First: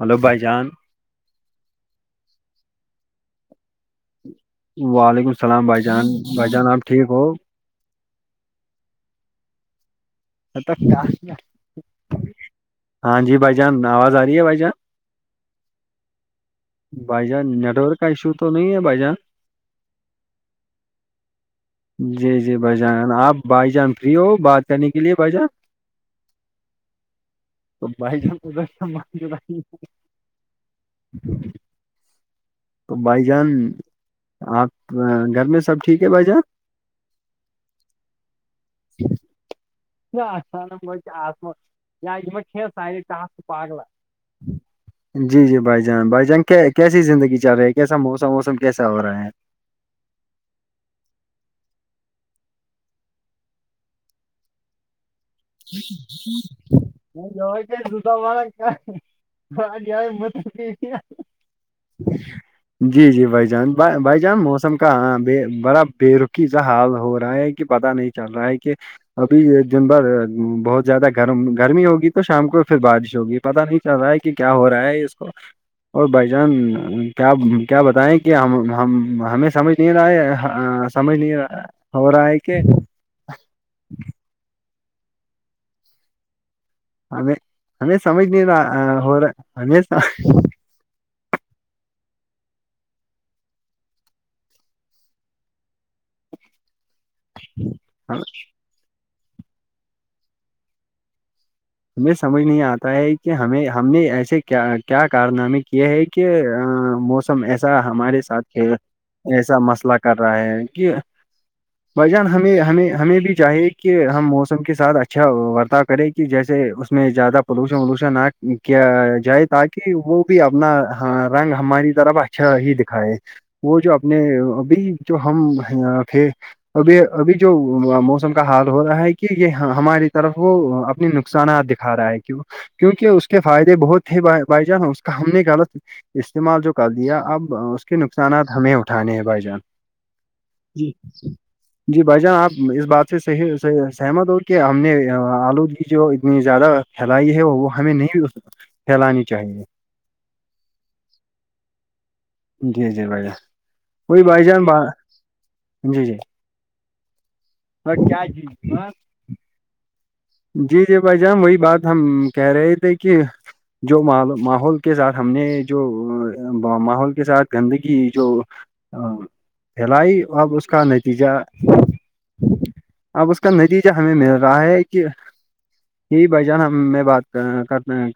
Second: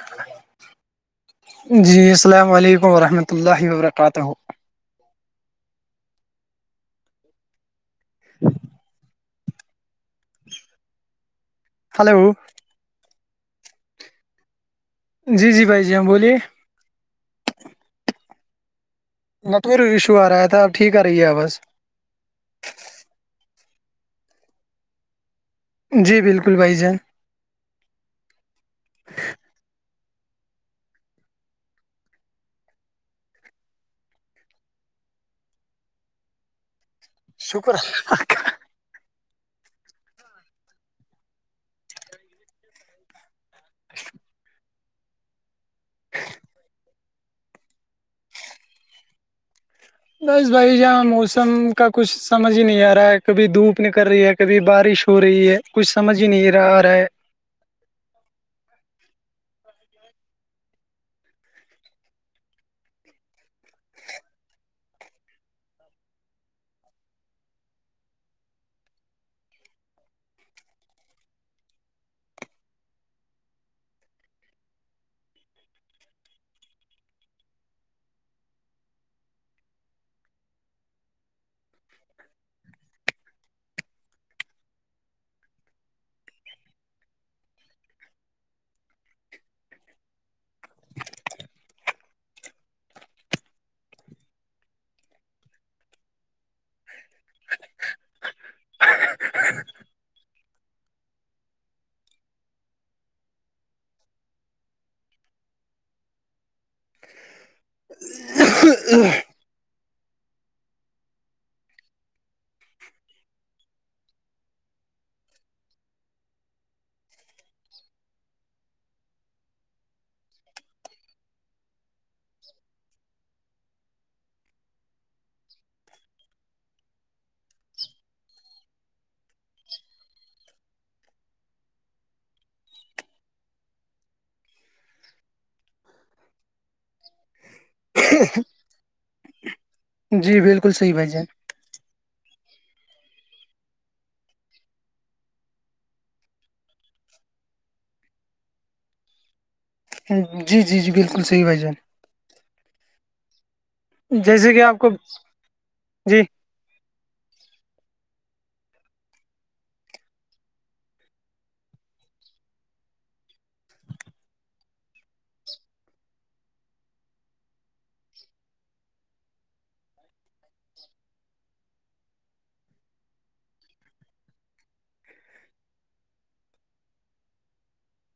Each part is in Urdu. ہلو بھائی جان جی السلام علیکم ورحمۃ اللہ وبرکاتہ وعلیکم السلام بھائی جان بھائی جان آپ ٹھیک ہو ہ [inaudible] تب کیا کیا [inaudible] ہلو ہاں جی بھائی جان آواز آ رہی ہے بھائی جان جی جی بھائی جی ہماں بولیے بائ جا نیٹورک کا اشو تو نہیں ہے بائ جان نیٹ ورک ایشو آ رہا تھا اب ٹھیک آ رہی ہے آ بس جی جی بھائی جان آپ بھائی جان فری ہو بات کرنے کے لیے بھائی جان جی بالکل بھائی جان تو بھائی ج [inaudible] ج [inaudible] تو بھائی جان آپ گھر میں سب ٹھیک ہے بھائی جان شکر [inaudible] کیا [inaudible] آ یا یہ کھی سار ٹپ پاگل [inaudible] جی جی بھائی جان بھائی جان کیسی زندگی چل رہی ہے کیسا موسم ووسم کیسا ہو رہا ہے بس بھائی جہاں موسم کا کچھ سمجھ ہی نہیں آ رہا ہے کبھی دھوپ نکل رہی ہے کبھی بارش ہو رہی ہے کچھ سمجھ ہی نہیں آا رہا ہے ج کیا زتا والارا کیا ج مت [inaudible] جی [inaudible] جی جی بھائی جان بھائی جان موسم کا بڑا بےیرقی سا حال ہو رہا ہے پتاہ نہیں چل رہا ہے کہ ابھی دن بھر بہت زیادہ گرم گرمی ہوگی تو شام کو پھر بارش ہوگی پتہ نہیں چل رہا ہے کہ کیا ہو رہا ہے اس کو اور بھائی جان کیا کیا بتائیں کہ ہم ہمیں سمجھ نہیں رہا سمج نہیںا ہوور آئکے ہم ہمیں سمج نہیں رہا ہوور ہ س ا [unintelligible] ہ ہمیں سمجھ نہیں آتا ہے کہ ہمیں ہم نے ایسے کیا کیا کارنامے کیے ہیں کہ کہ موسم ایسا ہمارے ساتھ ایسا مسئلہ کر رہا ہے کہ بھائی جان ہمیں ہمیں ہمیں بھی چاہیے کہ ہم موسم کے ساتھ اچھا ورتاہ کریں کہ جیسے سے اس میں زیادہ پولوشن ولوشن نہ کیا جائے تاکہ وہ بھی اپنا رنگ ہماری طرف اچھا ہی دکھائے وہ جو اپنے ابھی جو ہم پ اب ابھی جو موسم کا حال ہو رہا ہے کہ یہ ہماری طرف وہ اپنی نقصانات دکھا رہا ہے کی کیونکہ اس کے فائدے بہت تھے بائی جان اس کا ہم نے غلط استعمال جو کر دیا اب کے نقصانات ہمیں اٹھانے ہیں بھائی جان جی بالکل جی صحیح بھائی جان جی بھائی جان آپ اس بات سے صح سہمت ہو کہ ہم نے آلودگی جو اتنی زیادہ پھیلائی ہے وہ وہ ہمیں نہیں پھیلانی چاہیے جی جی جی بالکل صحیح بھائی جان جی جی بھ ج وہی بائی جیسے جان کہ ب آپ کو جی جی اور کیا جی ہ جی جی بھائی جان وہی بات ہم کہہ رہے تھے کہ جو ماحول کے ساتھ ہم نے جو ماحول کے ساتھ گندگی جو ہ پھیلائی اب اس کا نتیجہ اب اس کا نتیجہ ہمیں مل رہا ہے کہ یہ بھ جان ہم میں بات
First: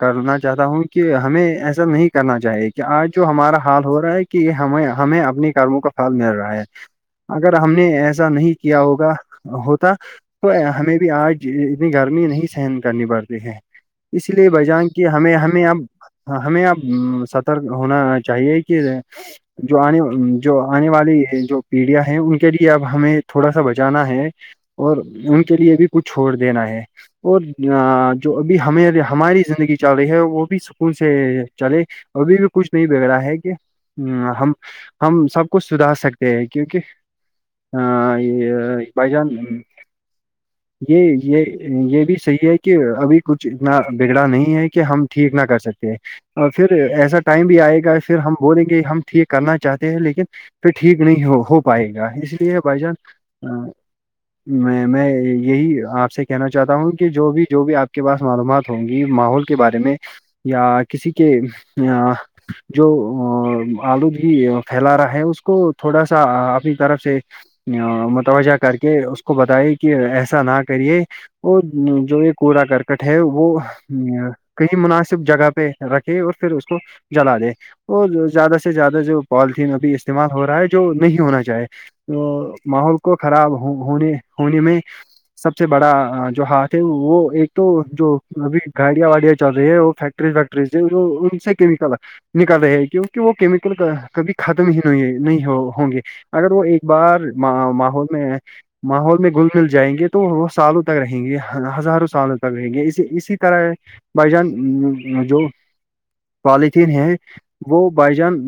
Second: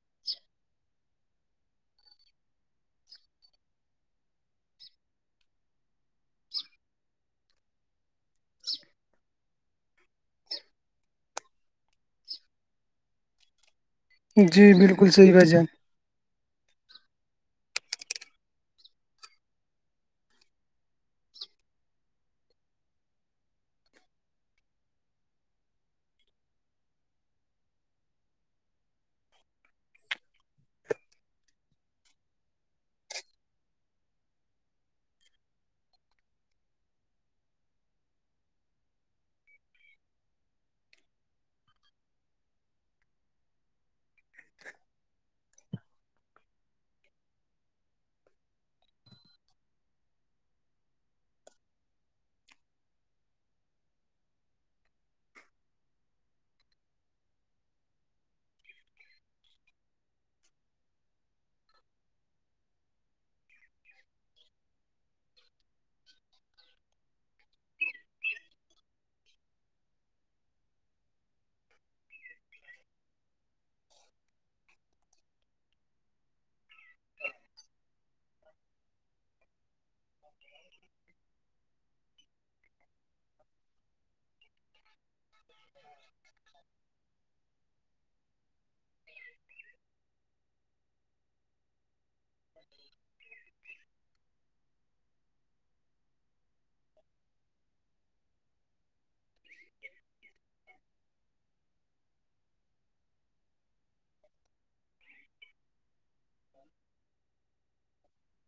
کرنا چاہتا ہوں کہ ہمیں ایسا نہیں کرنا چاہے گا آج جو ہمارا حال ہو رہا ہے کہ یہ ہمیں ہمیں اپنے کرموں کا پھل مل رہا ہے اگر ہم نے ایسا نہیں کیا ہوگا ہوتا تو ہمیں بھی آج اتنی گرمی نہیں سہن کرنی پڑتی ہے اس لیے جی بجان کی بالکل صحیح ہمیں بھائی ہمیں جان اب ہاں ہمیں اب سترک ہونا چاہیے کہ جو آنے جو آنے والی جو پیڑیاں ہیں ان کے لیے اب ہمیں تھوڑا سا بچانا ہے اور ان کے لیے بھی کچھ چھوڑ دینا ہے اور جو ابھی ہمیں ہماری زندگی چل رہی ہے وہ بھی سکون سے چلے ابھی بھی کچھ نہیں بگڑا ہے کہ ہم ہم سب کچھ سدھار سکتے ہیں کیونکہ یہ بھائی جان یہ یہ یہ بھی صحیح ہے کہ ابھی کچھ اتنا بگڑا نہیں ہے کہ ہم ٹھیک نہ کر سکتے اور پھر ایسا ٹائم بھی آئے گا پھر ہم بولیں گے ہم ٹھیک کرنا چاہتے ہیں لیکن پھر ٹھیک نہیں ہو ہو پائے گا اس لیے بائی جان ا میں میں یہی آپ سے کہنا چاہتا ہوں کہ جو بھی جو بھی آپ کے پاس معلومات ہوں گی ماحول کے بارے میں یا کسی کے جو آلودگی پھیلا رہا ہے اس کو تھوڑا سا اپنی طرف سے متوجہ کر کے اس کو بتائی کہ ایسا نہ کرے وہ جو یہ کوڑا کرکٹ ہے وہ کئی مناسب جگہ پہ رکھے اور پھر اس کو جلا دے اور زیادہ سے زیادہ جو پالیتھیین ابھی استعمال ہو رہا ہے جو نہیں ہونا چاہے تو ماحول کو خراب ہو ہونے ہونے میں سب سے بڑا جو ہاتھ ہے وہ ایک تو جو ابھی گاڑیاں واڑیاں چل رہی ہے وہ فیک فٹری س کیمیکل ہے نکل رہے ہیں کیونکہ وہ کیمیکل کبھی ختم ہی نہیں نہیں ہوں گے اگر وہ ایک بار ماحول میں ماحول میں گل مل جائیں گے تو تو وہ سالوں تک رہیں گی ہزاروں سالوں تک رہیں گی اس اسی طرح بائی جان جو پالیتھیین ہے وہ بائی جان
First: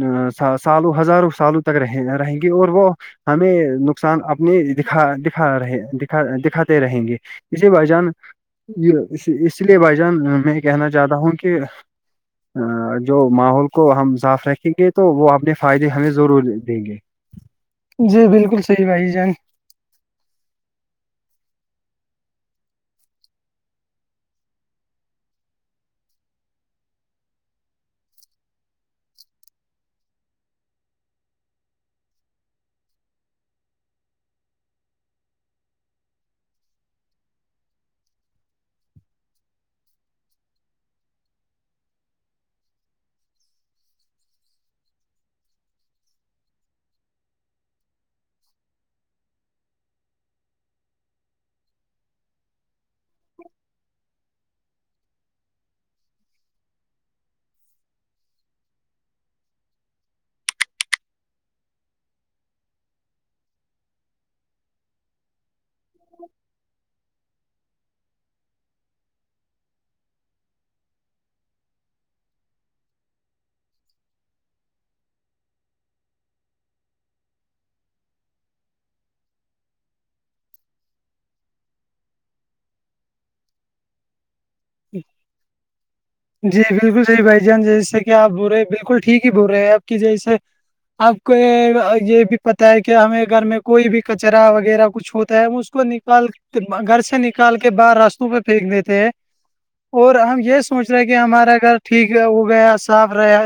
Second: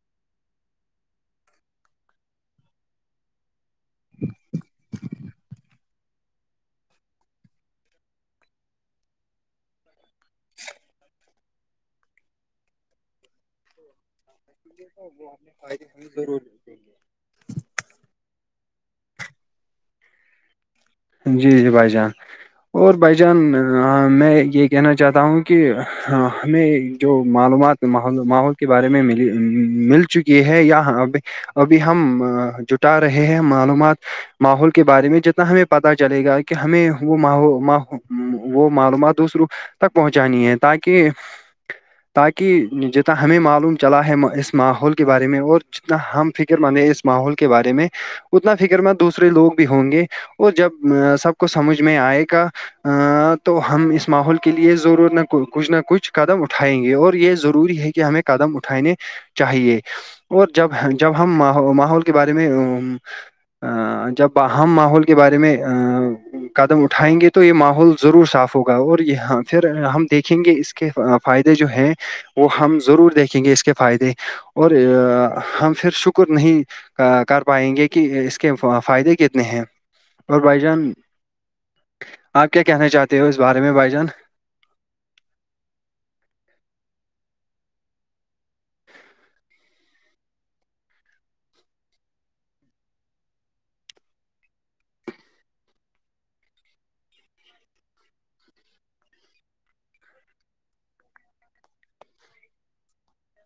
سالوں ہزاروں سالوں تک رہ رہیں گے اور وہ ہمیں نقصان اپنے دکھا دکھا رہے د دکھاتے رہیں گے اسی وجان یہ اس لیے بھائی جان میں کہنا چاہتا ہوں کہ جو ماحول کو ہم صاف رکھیں گے تو وہ اپنے فائدے ہمیں ضرور دیں گے جی بالکل صحیح بھائی جان جی جی بھائی جان اور بھائی جان میں یہ کہنا چاہتا ہوں کہ ہمیں جو معلومات ماحول کے بارے میں م مل چکی ہے یا پہ ابھی ہم جٹا رہے ہیں معلومات ماحول کے بارے میں جتنا ہمیں پتا چلے گا کہ ہمیں وہ وہ معلومات دوسروں تک پہنچانی ہے تاکہ تاکہ جتنا ہمیں معلوم چلا ہے اس ماحول کے بارے میں اور جتنا ہم فکر مند اس ماحول کے بارے میں اتنا فکر مند دوسرے لوگ بھی ہوں گے وہ جب سب کو سمجھ میں آئے گا تو ہم اس ماحول کے لیے ضرور نہ کچھ نہ کچھ قدم اٹھائیں گے اور یہ ضروری ہے کہ ہمیں قدم اٹھانے چاہیے اور جب جب ہم ماحول کے بارے میں جب ہم ماحول کے بارے میں قدم اٹھائیں گے تو تو یہ ماحول ضرور صاف ہوگا اور یہاں پھر ہم دیکھیں گے اس کے فائدے جو ہیں وہ ہم ضرور دیکھیں گے اس کے فائدے اور ہم پھر شکر نہیں کر پائیں گے کہ اس کے فائدے کتنے ہیں اور بھائی جان آپ کیا کہنا چاہتے ہو اس بارے میں بھائی جان جی جی بالکل صحی بھائی جان جیسے کہ آپ بول رہے ہیں بالکل ٹھیک ہی بول رہے ہیں آپ کی جیس آپ کو یہ بھی پتا ہے کہ ہمیں گھر میں کوئی بھی کچرا وغیرہ کچھ ہوتا ہے مج کو نکال گھر سے نکال کے باہر راستوں پہ پھینک دیتے ہیں اور ہم یہ س سوچ رہے کہ ہمارا گھر ٹھیک ہو گیا صاف رہے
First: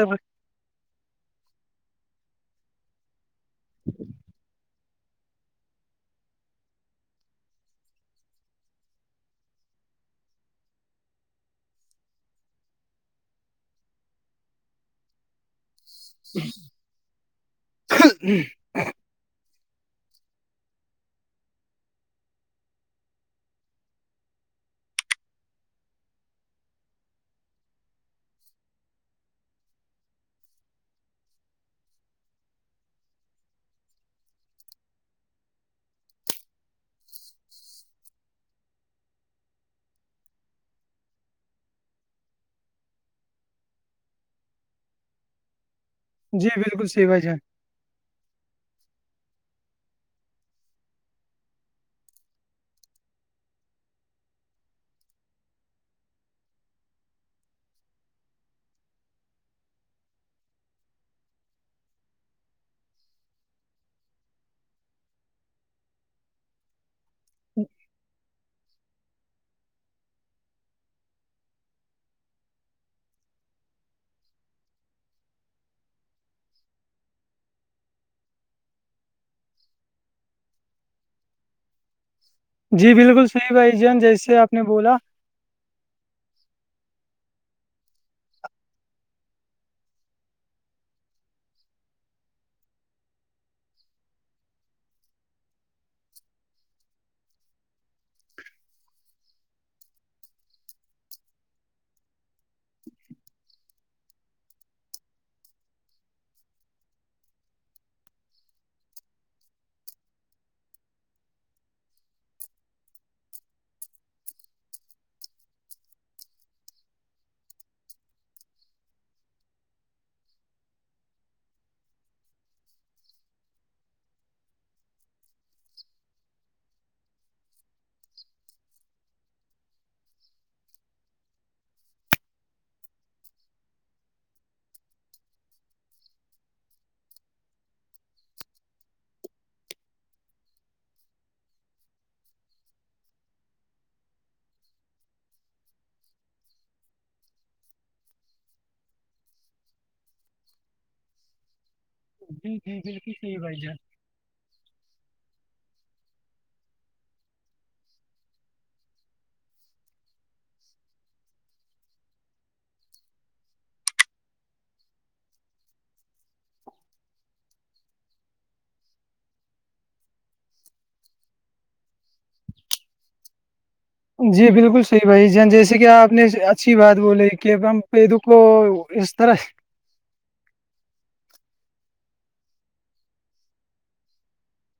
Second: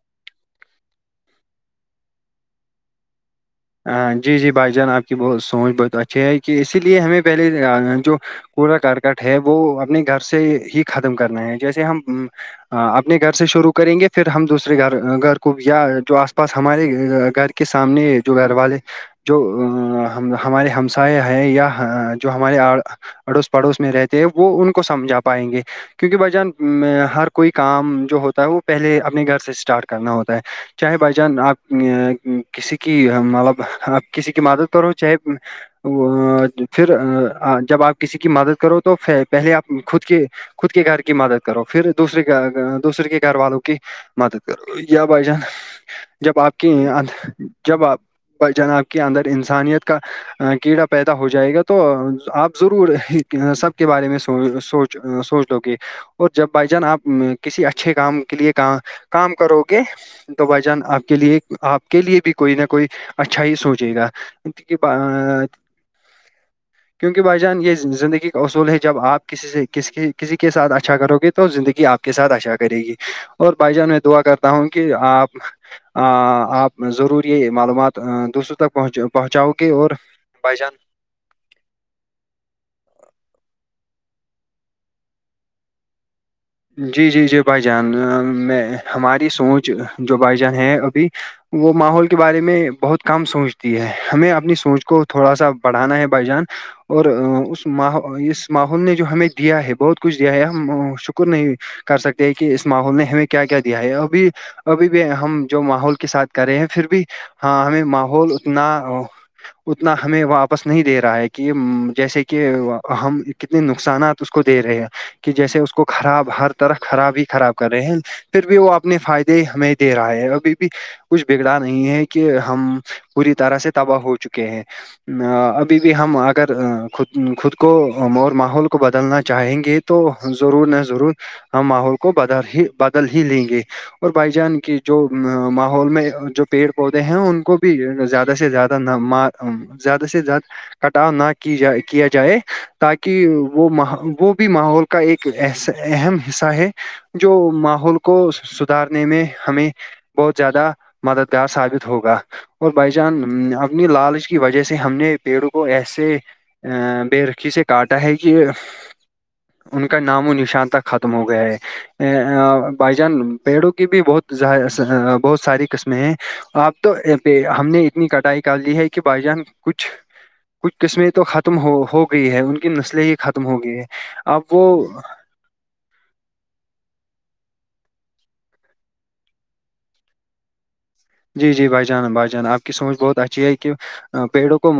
ہ جی جی بھائی جان آپ کی سوچ بہت اچھی ہے کہ اسی لیے ہمیں پہلے جو کوڑا کرکٹ ہے وہ اپنے گھر سے ہی ختم کرنا ہے جیسے ہم ہاں اپنے گھر سے شروع کریں گے پھر ہم دوسرے گھر گ کبیا جو آس پاس ہمارے گھر کے سامنے جو گھر والے جو ہمارے ہمسائے ہیں یا جو ہمارے آ اڑوس پڑوس میں رہتے ہیں وہ ان کو سمجھا پائیں گے کیونکہ بھائی جان ہر کوئی کام جو ہوتا ہے وہ پہلے اپنے گھر سے اسٹارٹ کرنا ہوتا ہے چاہے بھائی جان آپ کسی کی مطلب آپ کسی کی مدد کرو چاہے ا پھر جب آپ کسی کی مدد کرو تو پہلے آپ خود کے خود کے گھر کی مدد کرو پھر دوسے دوسرے کے گھر والوں کی مدد کرو یا بھائی جان جب جی آپ کے بالکل صحیح بھائی جان جب آپ بائی جناب کے اندر انسانیت کا کیڑا پیدا ہو جائے گا تو آپ ضرور سب کے بارے میں سوچ ا سوچ لو کہ اور جب بھائی جان آپ کسی اچھے کام کے لیے کا کام کرو گے تو بھائی جان آپ کے لیے آپ کے لیے بھی کوئی نہ کوئی اچھا ہی سوچے گاک [inaudible] کیونکہ بھائی جان یہ زندگی کا اصول ہے جب آپ کسی سے کسی کسی کے ساتھ اچھا کرو گے تو زندگی آپ کے ساتھ اشا کرے گی اور بھائی جان میں دعا کرتا ہوں کہ آپ آ آپ ضرور یہ معلومات دوسروں تکہ پہنچاؤ گے اور بھائی جان جی بالکل صحیح بھائی جان جیسے آپ نے بولا جی جی جی بھائی جان میں ہماری سوچ جو بھائی جان ہے ابھی وہ ماحول کے بارے میں بہت کم سوچتی ہے ہمیں اپنی سوچ کو تھوڑا سا بڑھانا ہے بائی جان اور اس م اس ماحول نے جو ہمیں دیا ہے بہت کچھ دیا ہے ہم ش نہیں کر سکتے کہ اس ماحول نے ہمیں کیا کیا دیا ہے اوربھی ابھی بھی ہم جو ماحول کے ساتھ کرے ہیں پھر بھی ہاں ہمیں ماحول اتنا اتنا ہمیں واپس نہیں دے رہا ہے کہ جیسے کہ ہم کتنے نقصانات اس کو دے رہے ہیں کہ جیسے اس کو خراب ہر طرح خراب ہی خراب کر رہے ہیں پھر بھی وہ اپنے فائدے ہمیں دے رہا ہے ابھی بھی کچھ بگدار نہیں ہے کہ ہم پوری طرح سے تباہ ہو چکے ہیں ابھی بھی ہم اگر خود خود کو اور ماحول کو بدلنا چاہیں گے تو ضرور نہ ضرور ہم ماحول کو بدل ہی بدل ہی لیں گے اور بھائی جان کی جو ماحول میں جو پیڑ پودے ہیں ان کو بھی زیادہ سے زیادہ ن م زیادہ سے زیادہ کٹاؤ نہ کی جائے کیا جائے تاکہ وہ وہ بھی ماحول کا ایک ایسا اہم حصہ ہے جو ماحول کو سھارنے میں ہمیں بہت زیادہ مددگار ثابت ہوگا جی اور جی بھائی بالکل جان صحیح بھائی جان اپنی لالچ کی وجہ سے ہم نے پیڑوں کو ایسے ا بے رکھی سے کاٹا ہے کہ ان کا نام و نشان تہ ختم ہو گیا ہے ا بائی جان پیڑوں کی بھی بہت بہت ساری قسمیں ہیں آپ تو ہم نے اتنی کٹائی کر لی ہے کہ بھائی جان کچھ کچھ قسمیں تو ختم ہو ہو گئی ہے ان کی نسلیں ہی ختم ہو گئی ہے اب جی وہ بالکل صیح بھائی جی جیسے کہ آپ نے اچھی بات بولی کہ د کو اس طرح جی جی بھائی جان بھائی جان آ کی سوچ بہت اچھی ہے کہ پیڑوں کو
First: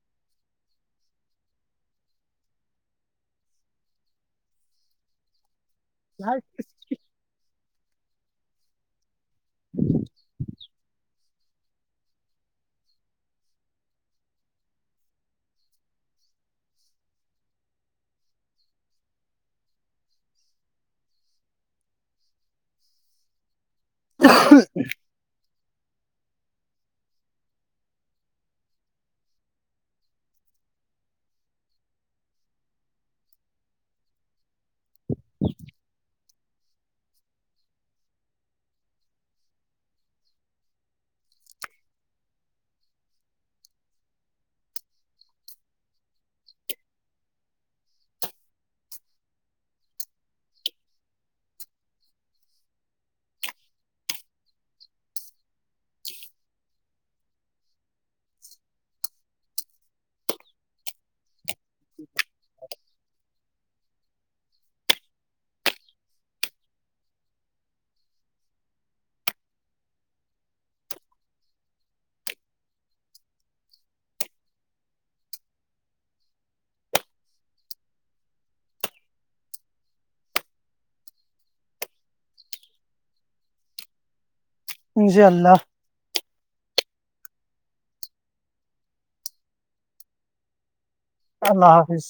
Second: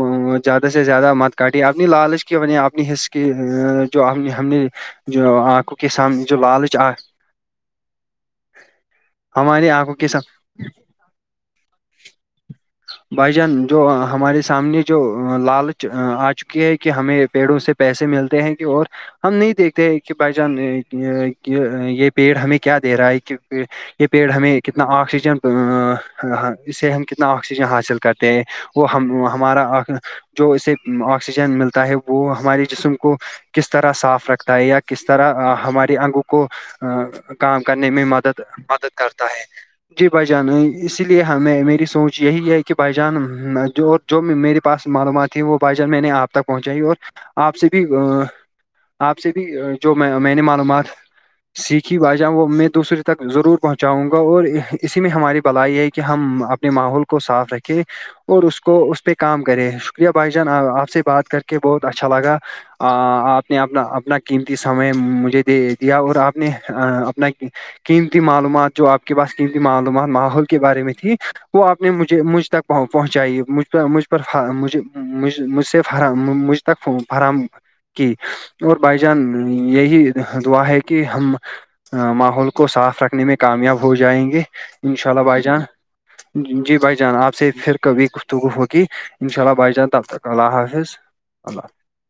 زیادہ سے زیادہ مت کاٹ اپنی لالچ کی بنی اپنی حس کی جو ہم ہم نے جو آ کے سام جو لالچ آ ہماری آنکھوں کے سام بھائی جان جو ہمارے سامنے جو لالچ آ چکی ہے کہ ہمیں پیڑوں سے پیسے ملتے ہیں کہ اور ہم نہیں دیکھتے کہ بھائی جان یہ پیڑ ہمیں کیا دے رہا ہے کہ یہ پیڑ ہمیں کتنا آکسیجن اس سے ہم کتنا آکسی آکسیجن حاصل کرتے ہیں وہ ہم ہمارا جو اسے آکسیجن ملتا ہے وہ ہمارے جسم کو کس طرح صاف رکھتا ہے یا کس طرح ہماراری انگوں کو ا کام کرنے میں مدد مدد کرتا ہے جی بھ جان اس لیے ہم میری سوچ یہی ہے کہ بائی جان جو میرے پاس معلومات ہیں وہ بائی جان میں نے آپ تک پہنچائی اور آپ سے بھی آپ سے بھی جو میں میں نے معلومات سیکھی با جاں وہ میں دوسرے تک ضرور پہنچاؤں گا اور اسی میں ہماری بلائی یہ ہے کہ ہم اپنے ماحول کو کو صاف رکھے اور اس کو اس پہ کام کرے شکریہ بھائی جان آپ سے بات کر کے کہ بہت اچھا لگاپ نے اپنا اپنا قیمتی سمے مجھے دے دیا اور آپ نے اپنا قیمتی معلومات جو آپ کے پاس قیمتی معلومات ماحول کے بارے میں تھی وہ آپ نہیں مجھے مجھ تک پہن پہنچائیے مجھ پر مجھ پر مجھے مجھ مجھ سے فراہجھ تک فون فر کی اور بھائی جان یہی دعا ہے کہ ہم ماحول کو صاف رکھنے میں کامیاب ہو جائیں گے ان شاء اللہ بھائی جان جی بھائی جان آپ سے پھر کبھی گفتگو ہوگی ان شاء اللہ بھائی جان تب تک اللہ حافظ اللہ حافظ